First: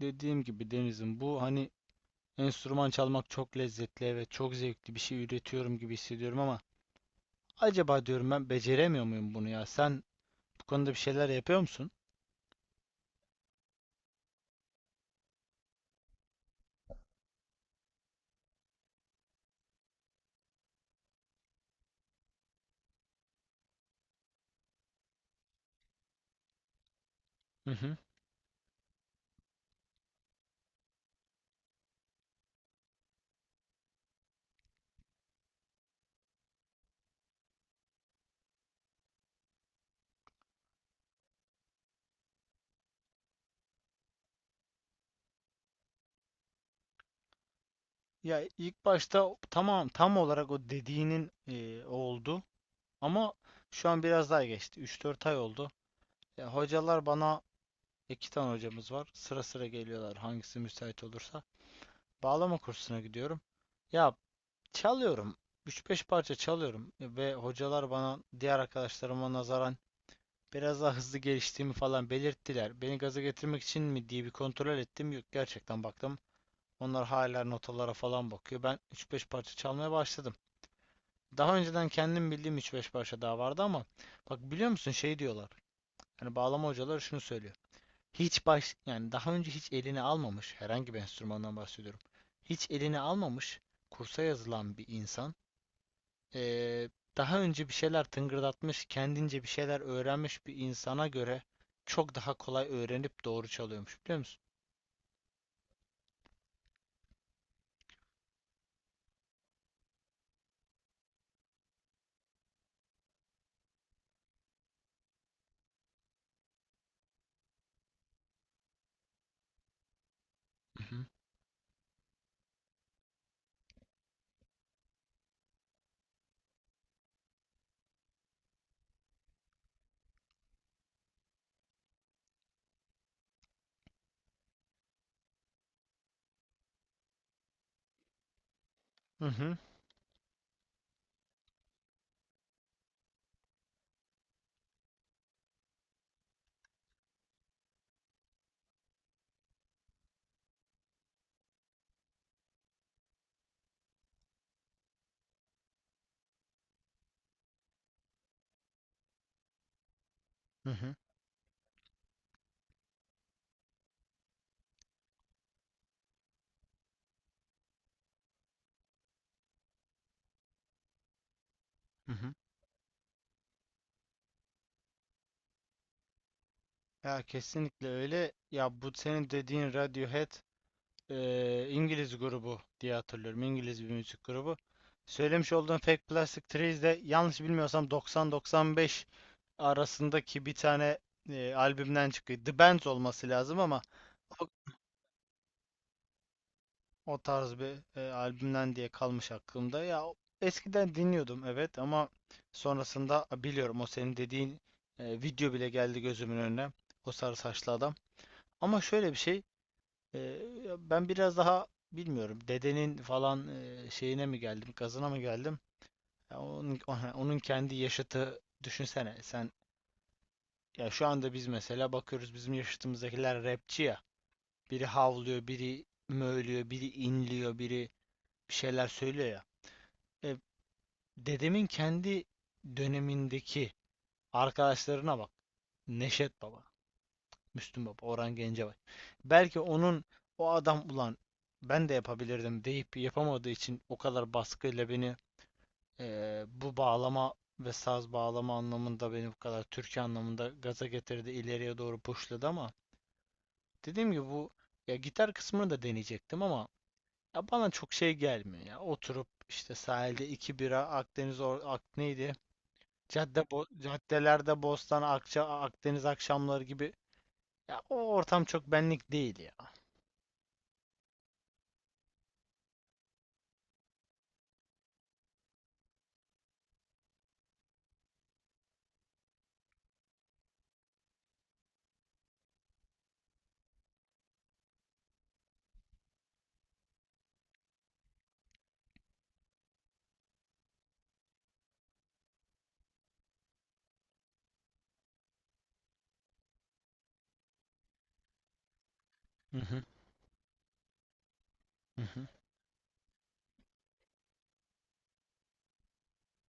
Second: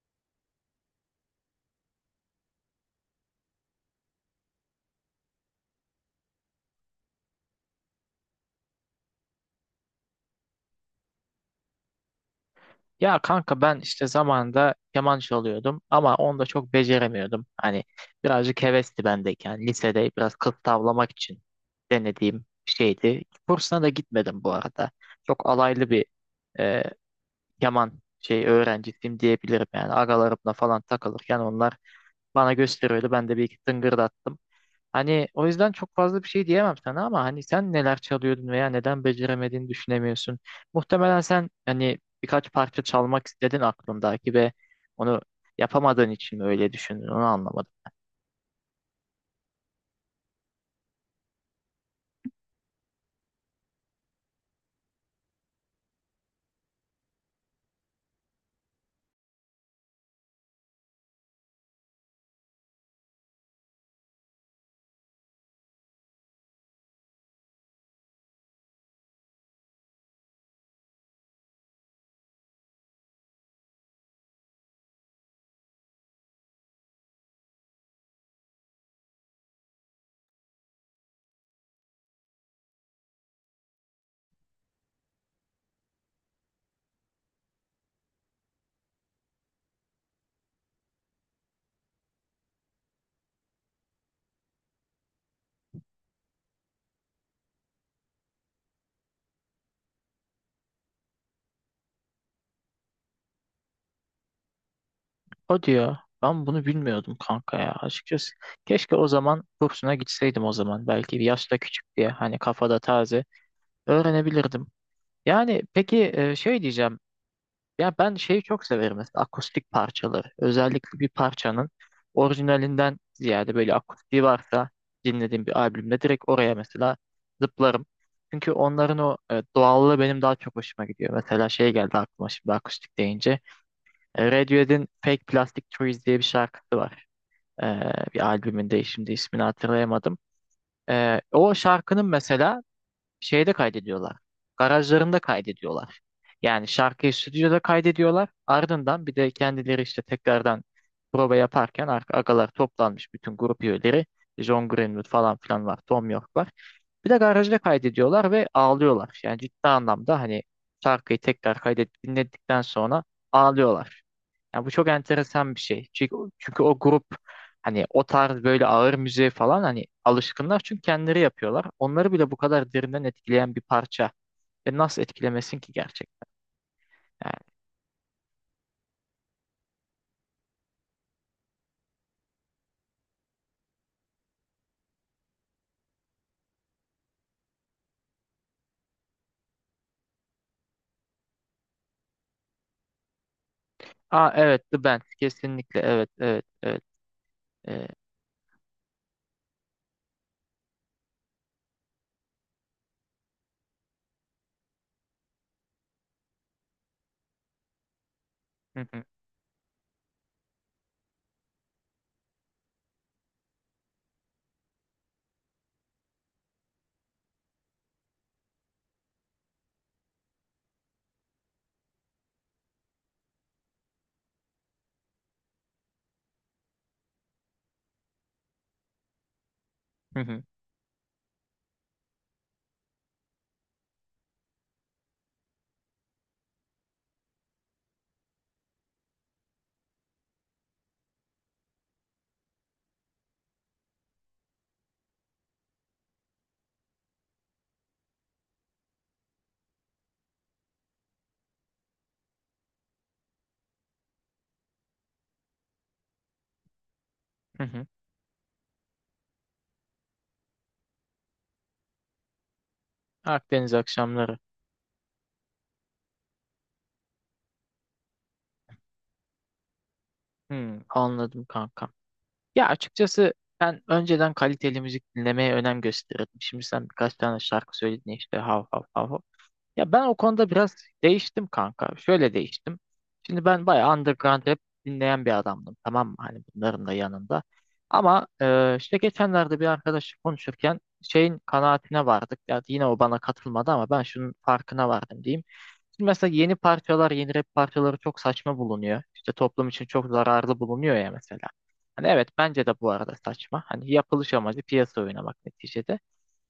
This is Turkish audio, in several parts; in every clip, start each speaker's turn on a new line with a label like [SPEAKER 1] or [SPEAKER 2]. [SPEAKER 1] Dediğim gibi Deniz'im bu hani enstrüman çalmak çok lezzetli, evet, çok zevkli, bir şey üretiyorum gibi hissediyorum ama acaba diyorum ben beceremiyor muyum bunu ya? Sen bu konuda bir şeyler yapıyor musun?
[SPEAKER 2] Ya kanka ben işte zamanında keman çalıyordum ama onu da çok beceremiyordum. Hani birazcık hevesti bendeyken yani lisede biraz kılık tavlamak için denediğim bir şeydi. Kursuna da gitmedim bu arada. Çok alaylı bir e,
[SPEAKER 1] Hı
[SPEAKER 2] keman
[SPEAKER 1] hı.
[SPEAKER 2] şey öğrencisiyim diyebilirim yani. Agalarımla falan takılırken onlar bana gösteriyordu. Ben de bir iki tıngırdattım. Hani o yüzden çok fazla bir şey diyemem sana ama hani sen neler çalıyordun veya neden beceremediğini düşünemiyorsun. Muhtemelen sen hani birkaç parça çalmak istedin aklındaki ve onu yapamadığın için mi öyle düşündün onu anlamadım.
[SPEAKER 1] Ya ilk başta tamam, tam olarak o dediğinin oldu ama şu an biraz daha geçti. 3-4 ay oldu. Ya hocalar bana, iki tane hocamız var. Sıra sıra geliyorlar, hangisi müsait olursa. Bağlama kursuna gidiyorum. Ya çalıyorum. Üç beş parça çalıyorum ve hocalar bana diğer arkadaşlarıma nazaran biraz daha hızlı geliştiğimi falan belirttiler. Beni gaza getirmek için mi diye bir kontrol ettim. Yok, gerçekten baktım. Onlar hala notalara falan bakıyor. Ben üç beş parça çalmaya başladım. Daha önceden kendim bildiğim üç beş parça daha vardı ama bak, biliyor musun, şey diyorlar. Yani bağlama hocaları şunu söylüyor. Hiç baş, yani daha önce hiç eline almamış herhangi bir enstrümandan bahsediyorum. Hiç eline almamış, kursa yazılan bir insan, eee, daha önce bir şeyler tıngırdatmış, kendince bir şeyler öğrenmiş bir insana göre çok daha kolay öğrenip doğru çalıyormuş, biliyor musun?
[SPEAKER 2] O diyor ben bunu bilmiyordum kanka ya açıkçası. Keşke o zaman kursuna gitseydim o zaman belki bir yaşta küçük diye hani kafada taze öğrenebilirdim. Yani peki şey diyeceğim. Ya ben şeyi çok severim mesela akustik parçaları. Özellikle
[SPEAKER 1] Mhm.
[SPEAKER 2] bir parçanın orijinalinden ziyade böyle akustiği varsa dinlediğim bir albümde direkt oraya mesela zıplarım. Çünkü onların o doğallığı benim daha çok hoşuma gidiyor. Mesela şey geldi aklıma şimdi akustik deyince. Radiohead'in Fake Plastic Trees diye bir şarkısı var. E, bir albümünde şimdi
[SPEAKER 1] Hı
[SPEAKER 2] ismini
[SPEAKER 1] hı.
[SPEAKER 2] hatırlayamadım. O şarkının mesela şeyde kaydediyorlar. Garajlarında kaydediyorlar. Yani şarkıyı stüdyoda kaydediyorlar. Ardından bir de kendileri işte tekrardan prova yaparken agalar toplanmış bütün grup üyeleri. John Greenwood falan filan var. Tom York var. Bir de garajda kaydediyorlar ve ağlıyorlar. Yani ciddi anlamda hani
[SPEAKER 1] Hı hı,
[SPEAKER 2] şarkıyı tekrar kaydet dinledikten sonra ağlıyorlar. Yani bu çok enteresan bir şey. Çünkü o grup hani o tarz böyle ağır müziğe falan hani alışkınlar çünkü kendileri yapıyorlar.
[SPEAKER 1] hı
[SPEAKER 2] Onları bile
[SPEAKER 1] hı.
[SPEAKER 2] bu kadar derinden etkileyen bir parça. Ve nasıl etkilemesin ki gerçekten
[SPEAKER 1] Ya
[SPEAKER 2] yani.
[SPEAKER 1] kesinlikle öyle. Ya bu senin dediğin Radiohead İngiliz grubu diye hatırlıyorum. İngiliz bir müzik grubu. Söylemiş olduğun Fake Plastic Trees de, yanlış bilmiyorsam, 90-95 arasındaki bir tane albümden çıkıyor. The Bends olması lazım ama
[SPEAKER 2] Aa evet, The Band, kesinlikle, evet, evet, evet.
[SPEAKER 1] o tarz
[SPEAKER 2] Ee,
[SPEAKER 1] bir albümden diye kalmış aklımda. Ya eskiden dinliyordum evet, ama sonrasında biliyorum o senin dediğin video bile geldi gözümün önüne. O sarı saçlı adam. Ama
[SPEAKER 2] hı hı,
[SPEAKER 1] şöyle bir şey, e, ya ben biraz daha bilmiyorum, dedenin falan şeyine mi geldim, gazına mı geldim? Ya onun, onun kendi yaşıtı, düşünsene sen, ya şu anda biz mesela bakıyoruz, bizim yaşıtımızdakiler rapçi ya. Biri havlıyor, biri mövlüyor, biri inliyor, biri bir şeyler söylüyor ya.
[SPEAKER 2] hı
[SPEAKER 1] E,
[SPEAKER 2] hı,
[SPEAKER 1] Dedemin kendi dönemindeki arkadaşlarına bak. Neşet Baba, Müslüm Baba, Orhan Gencebay. Belki onun, o adam ulan ben de yapabilirdim deyip yapamadığı için, o kadar baskıyla beni bu bağlama ve saz bağlama anlamında, beni bu kadar türkü anlamında gaza getirdi, ileriye doğru pushladı, ama dediğim gibi bu, ya gitar kısmını da deneyecektim ama ya
[SPEAKER 2] hı
[SPEAKER 1] bana
[SPEAKER 2] hı.
[SPEAKER 1] çok şey gelmiyor ya. Oturup işte sahilde iki bira, Akdeniz or ak neydi?
[SPEAKER 2] Akdeniz akşamları.
[SPEAKER 1] Caddelerde Bostan, Akça, Akdeniz akşamları gibi, ya o ortam çok benlik değil ya.
[SPEAKER 2] Hmm, anladım kanka. Ya açıkçası ben önceden kaliteli müzik dinlemeye önem gösterirdim. Şimdi sen birkaç tane şarkı söyledin ya işte hav hav hav, hav. Ya ben o konuda biraz değiştim kanka. Şöyle değiştim. Şimdi ben bayağı underground rap dinleyen bir adamdım. Tamam mı? Hani bunların da yanında. Ama işte geçenlerde bir arkadaşla konuşurken şeyin kanaatine vardık. Ya yine o bana katılmadı ama ben şunun farkına vardım diyeyim. Şimdi mesela yeni parçalar, yeni rap parçaları çok saçma bulunuyor. İşte
[SPEAKER 1] Hı
[SPEAKER 2] toplum
[SPEAKER 1] hı,
[SPEAKER 2] için çok zararlı bulunuyor ya mesela.
[SPEAKER 1] hı
[SPEAKER 2] Hani
[SPEAKER 1] hı.
[SPEAKER 2] evet bence de bu arada saçma. Hani yapılış amacı piyasa oynamak neticede.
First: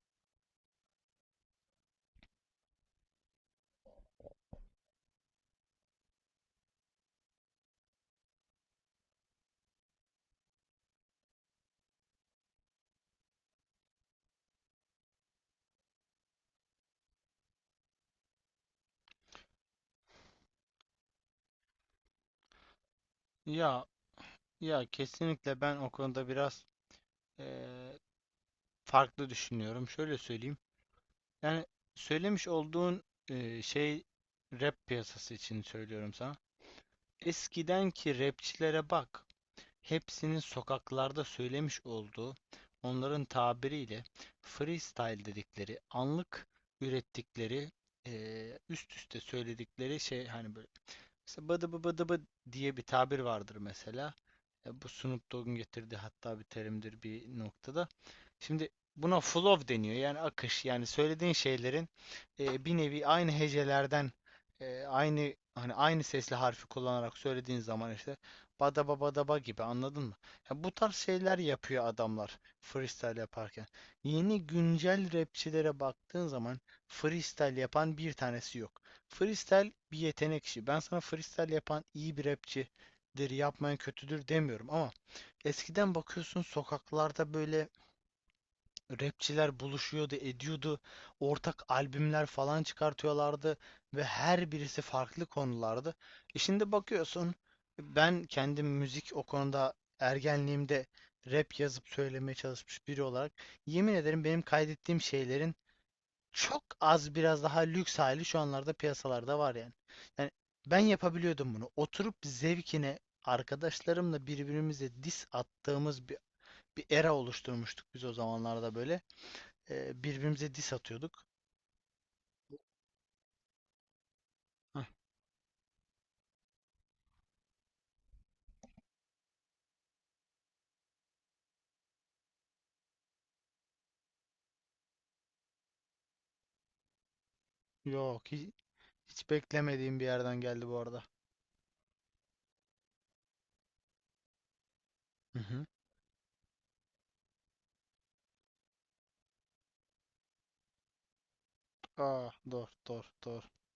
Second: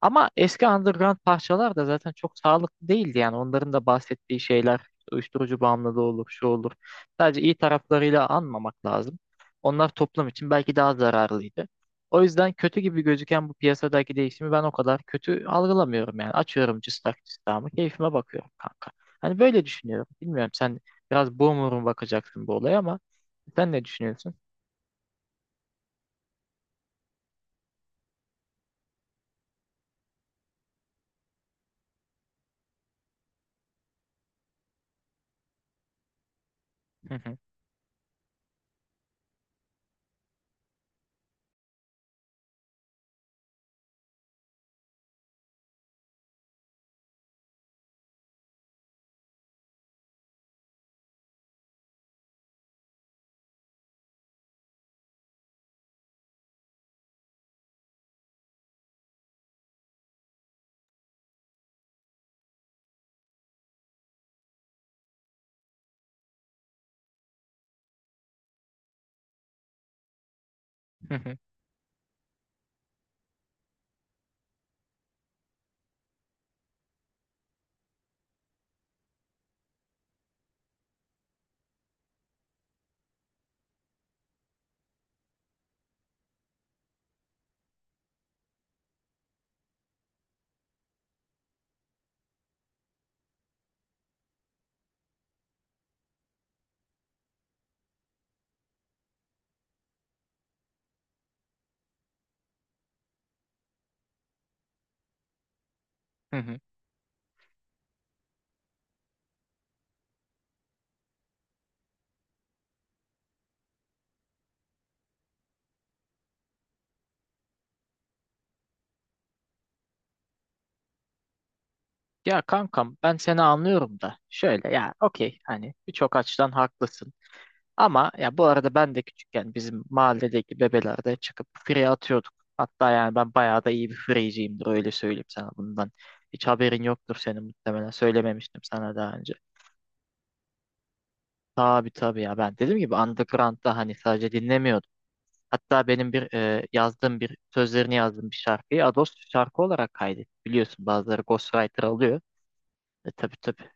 [SPEAKER 2] Ama eski underground parçalar da zaten çok sağlıklı değildi yani. Onların da bahsettiği şeyler işte uyuşturucu bağımlılığı olur, şu olur. Sadece iyi taraflarıyla anmamak lazım. Onlar toplum için belki daha zararlıydı. O yüzden kötü gibi gözüken bu piyasadaki değişimi ben o kadar kötü algılamıyorum yani. Açıyorum cıstak cıstağımı, keyfime bakıyorum kanka. Hani böyle düşünüyorum. Bilmiyorum sen biraz boomer'un bakacaksın bu olaya ama sen
[SPEAKER 1] Ya
[SPEAKER 2] ne düşünüyorsun?
[SPEAKER 1] ya kesinlikle ben o konuda biraz eee, farklı düşünüyorum. Şöyle söyleyeyim. Yani söylemiş olduğun şey, rap piyasası için söylüyorum sana.
[SPEAKER 2] Hı hı,
[SPEAKER 1] Eskidenki rapçilere bak. Hepsinin sokaklarda söylemiş olduğu, onların tabiriyle freestyle dedikleri, anlık ürettikleri, üst üste söyledikleri şey, hani böyle mesela bıdı bı bıdı bı diye bir tabir vardır mesela. E, bu Snoop Dogg'un getirdiği hatta bir terimdir bir noktada. Şimdi buna flow deniyor. Yani akış. Yani söylediğin şeylerin bir nevi aynı hecelerden, aynı hani aynı sesli harfi kullanarak söylediğin zaman, işte badaba badaba gibi, anladın mı? Ya bu tarz
[SPEAKER 2] hı hı,
[SPEAKER 1] şeyler yapıyor adamlar freestyle yaparken. Yeni güncel rapçilere baktığın zaman freestyle yapan bir tanesi yok. Freestyle bir yetenek işi. Ben sana freestyle yapan iyi bir rapçidir, yapmayan kötüdür demiyorum, ama eskiden bakıyorsun sokaklarda böyle rapçiler buluşuyordu, ediyordu. Ortak albümler falan çıkartıyorlardı ve her birisi farklı konulardı. E şimdi bakıyorsun, ben kendim müzik o konuda, ergenliğimde rap yazıp söylemeye çalışmış biri olarak yemin ederim, benim kaydettiğim şeylerin
[SPEAKER 2] hı hı.
[SPEAKER 1] çok az biraz daha lüks hali şu anlarda piyasalarda var yani. Yani ben yapabiliyordum bunu. Oturup zevkine arkadaşlarımla birbirimize diss attığımız bir era oluşturmuştuk biz o zamanlarda, böyle birbirimize diss atıyorduk.
[SPEAKER 2] Ya kankam ben seni anlıyorum da şöyle
[SPEAKER 1] Hah.
[SPEAKER 2] ya okey hani birçok açıdan haklısın ama ya bu arada ben de küçükken bizim mahalledeki bebelerde çıkıp free atıyorduk. Hatta yani ben bayağı da iyi bir freeciyimdir öyle söyleyeyim sana bundan. Hiç haberin yoktur senin muhtemelen,
[SPEAKER 1] Yok hi-
[SPEAKER 2] söylememiştim sana daha
[SPEAKER 1] Hiç
[SPEAKER 2] önce.
[SPEAKER 1] beklemediğim bir yerden geldi bu arada.
[SPEAKER 2] Tabii, tabii, ya ben dediğim gibi underground'da hani sadece dinlemiyordum.
[SPEAKER 1] Hı hı.
[SPEAKER 2] Hatta benim bir yazdığım bir sözlerini yazdığım bir şarkıyı Ados şarkı olarak kaydet. Biliyorsun bazıları ghostwriter alıyor.
[SPEAKER 1] Aa, doğru, doğru,
[SPEAKER 2] Tabii,
[SPEAKER 1] doğru.
[SPEAKER 2] tabii,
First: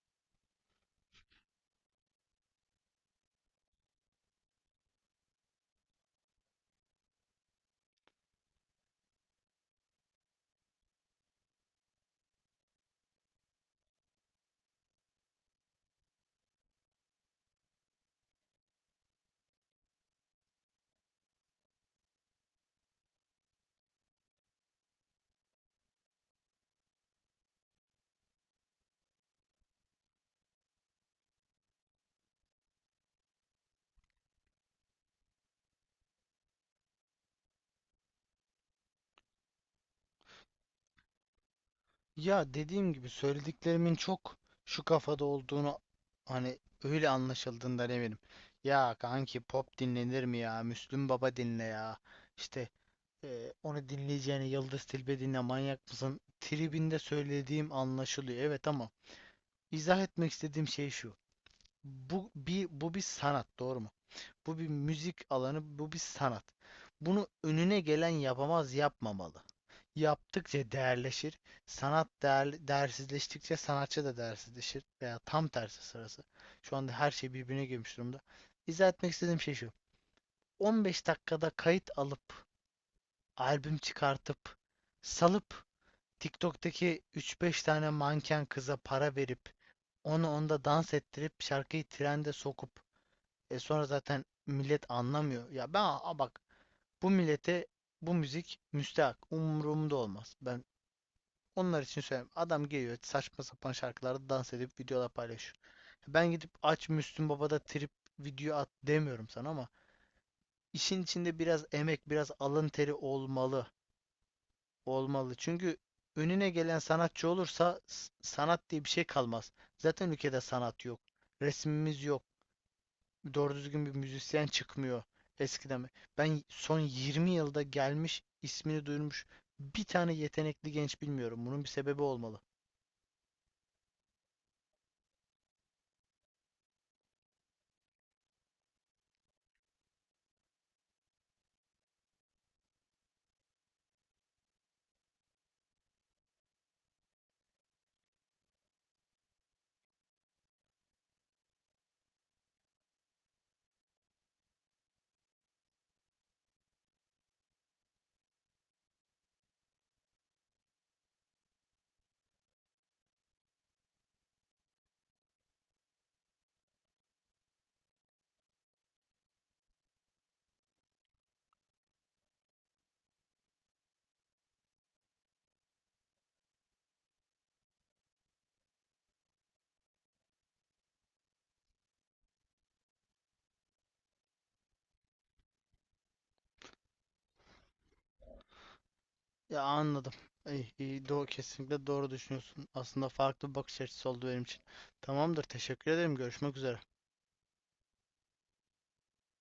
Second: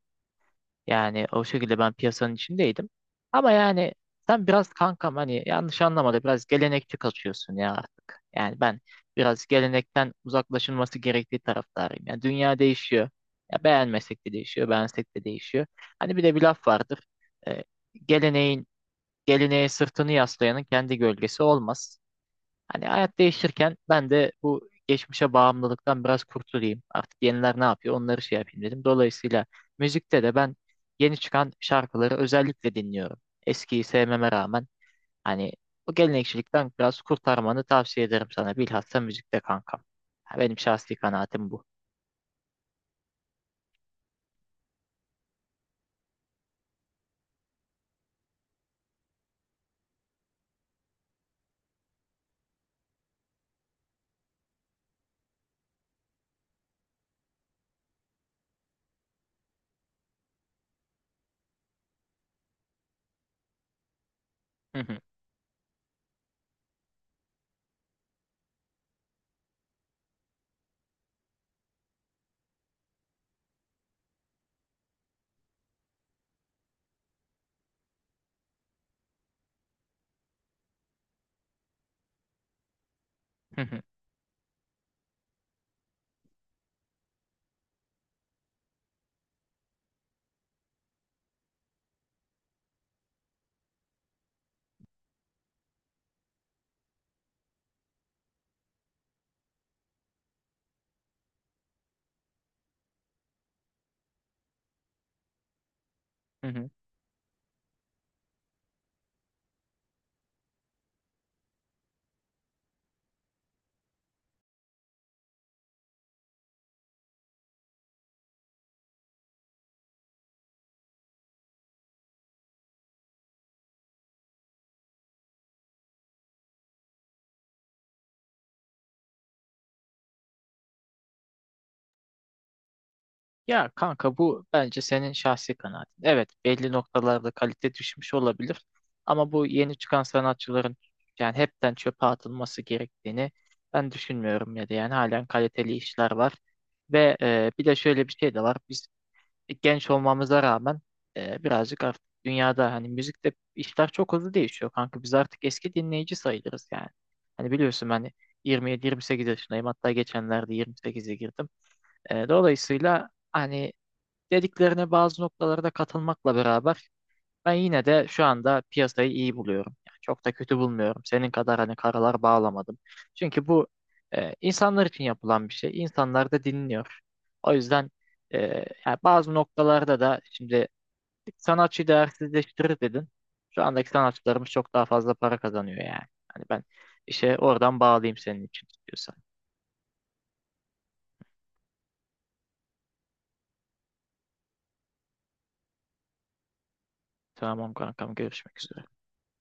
[SPEAKER 2] yani o şekilde ben piyasanın içindeydim. Ama yani sen biraz kankam hani yanlış anlamadı biraz gelenekçi kaçıyorsun ya artık. Yani ben biraz gelenekten uzaklaşılması gerektiği taraftarıyım. Yani dünya değişiyor. Ya beğenmesek de değişiyor, beğensek de değişiyor. Hani bir de bir laf vardır. Ee, geleneğin geleneğe sırtını yaslayanın kendi gölgesi olmaz. Hani hayat değişirken ben de bu geçmişe bağımlılıktan biraz kurtulayım. Artık yeniler ne yapıyor onları şey yapayım dedim. Dolayısıyla müzikte de ben yeni çıkan şarkıları özellikle dinliyorum. Eskiyi sevmeme rağmen hani o gelenekçilikten biraz kurtarmanı tavsiye ederim sana. Bilhassa müzikte kankam. Ha, benim şahsi kanaatim bu.
[SPEAKER 1] Ya dediğim gibi, söylediklerimin çok şu kafada olduğunu hani öyle anlaşıldığından eminim. Ya kanki pop dinlenir mi ya? Müslüm Baba dinle ya. İşte onu dinleyeceğine Yıldız Tilbe dinle, manyak mısın? Tribinde söylediğim anlaşılıyor. Evet, ama izah etmek istediğim şey şu. Bu bir sanat, doğru mu? Bu bir
[SPEAKER 2] Hı hı,
[SPEAKER 1] müzik alanı, bu bir sanat. Bunu önüne gelen yapamaz, yapmamalı. Yaptıkça değerleşir. Sanat değer, değersizleştikçe sanatçı da değersizleşir. Veya tam tersi sırası. Şu anda her şey birbirine girmiş durumda. İzah etmek istediğim şey şu. 15 dakikada kayıt alıp,
[SPEAKER 2] hı
[SPEAKER 1] albüm
[SPEAKER 2] hı,
[SPEAKER 1] çıkartıp, salıp TikTok'taki 3-5 tane manken kıza para verip, onu onda dans ettirip, şarkıyı trende sokup, e sonra zaten millet anlamıyor. Bak, bu millete bu müzik müstehak. Umurumda olmaz. Ben onlar için söyleyeyim. Adam geliyor, saçma sapan şarkılarda dans edip videolar paylaşıyor. Ben
[SPEAKER 2] hı
[SPEAKER 1] gidip
[SPEAKER 2] hı.
[SPEAKER 1] aç Müslüm Baba'da trip video at demiyorum sana, ama işin içinde biraz emek, biraz alın teri olmalı. Olmalı. Çünkü önüne gelen sanatçı olursa sanat diye bir şey kalmaz. Zaten ülkede sanat yok. Resmimiz yok. Doğru düzgün bir müzisyen çıkmıyor eskiden. Ben son 20 yılda gelmiş, ismini duyurmuş bir tane yetenekli genç bilmiyorum. Bunun bir sebebi olmalı.
[SPEAKER 2] Ya kanka bu bence senin şahsi kanaatin. Evet, belli noktalarda kalite düşmüş olabilir. Ama bu yeni çıkan sanatçıların yani hepten çöpe atılması gerektiğini ben düşünmüyorum ya da yani halen kaliteli işler var. Ve bir de şöyle bir şey de var. Biz genç olmamıza rağmen birazcık artık dünyada hani müzikte işler çok hızlı değişiyor kanka. Biz artık eski dinleyici sayılırız yani. Hani biliyorsun ben 27-28 yaşındayım. Hatta geçenlerde 28'e girdim. Dolayısıyla hani dediklerine bazı noktalarda katılmakla beraber ben yine de şu anda piyasayı iyi buluyorum. Yani çok da kötü bulmuyorum. Senin kadar hani karalar bağlamadım. Çünkü bu insanlar için yapılan bir şey. İnsanlar da dinliyor. O yüzden e, yani bazı noktalarda da şimdi sanatçı değersizleştirir dedin. Şu andaki sanatçılarımız çok daha fazla para kazanıyor yani. Hani ben işe oradan bağlayayım senin için istiyorsan.
[SPEAKER 1] Ya anladım. İyi, iyi, doğru, kesinlikle doğru düşünüyorsun. Aslında farklı bir bakış açısı oldu benim için. Tamamdır, teşekkür ederim. Görüşmek üzere.
[SPEAKER 2] Tamam kankam, görüşmek üzere.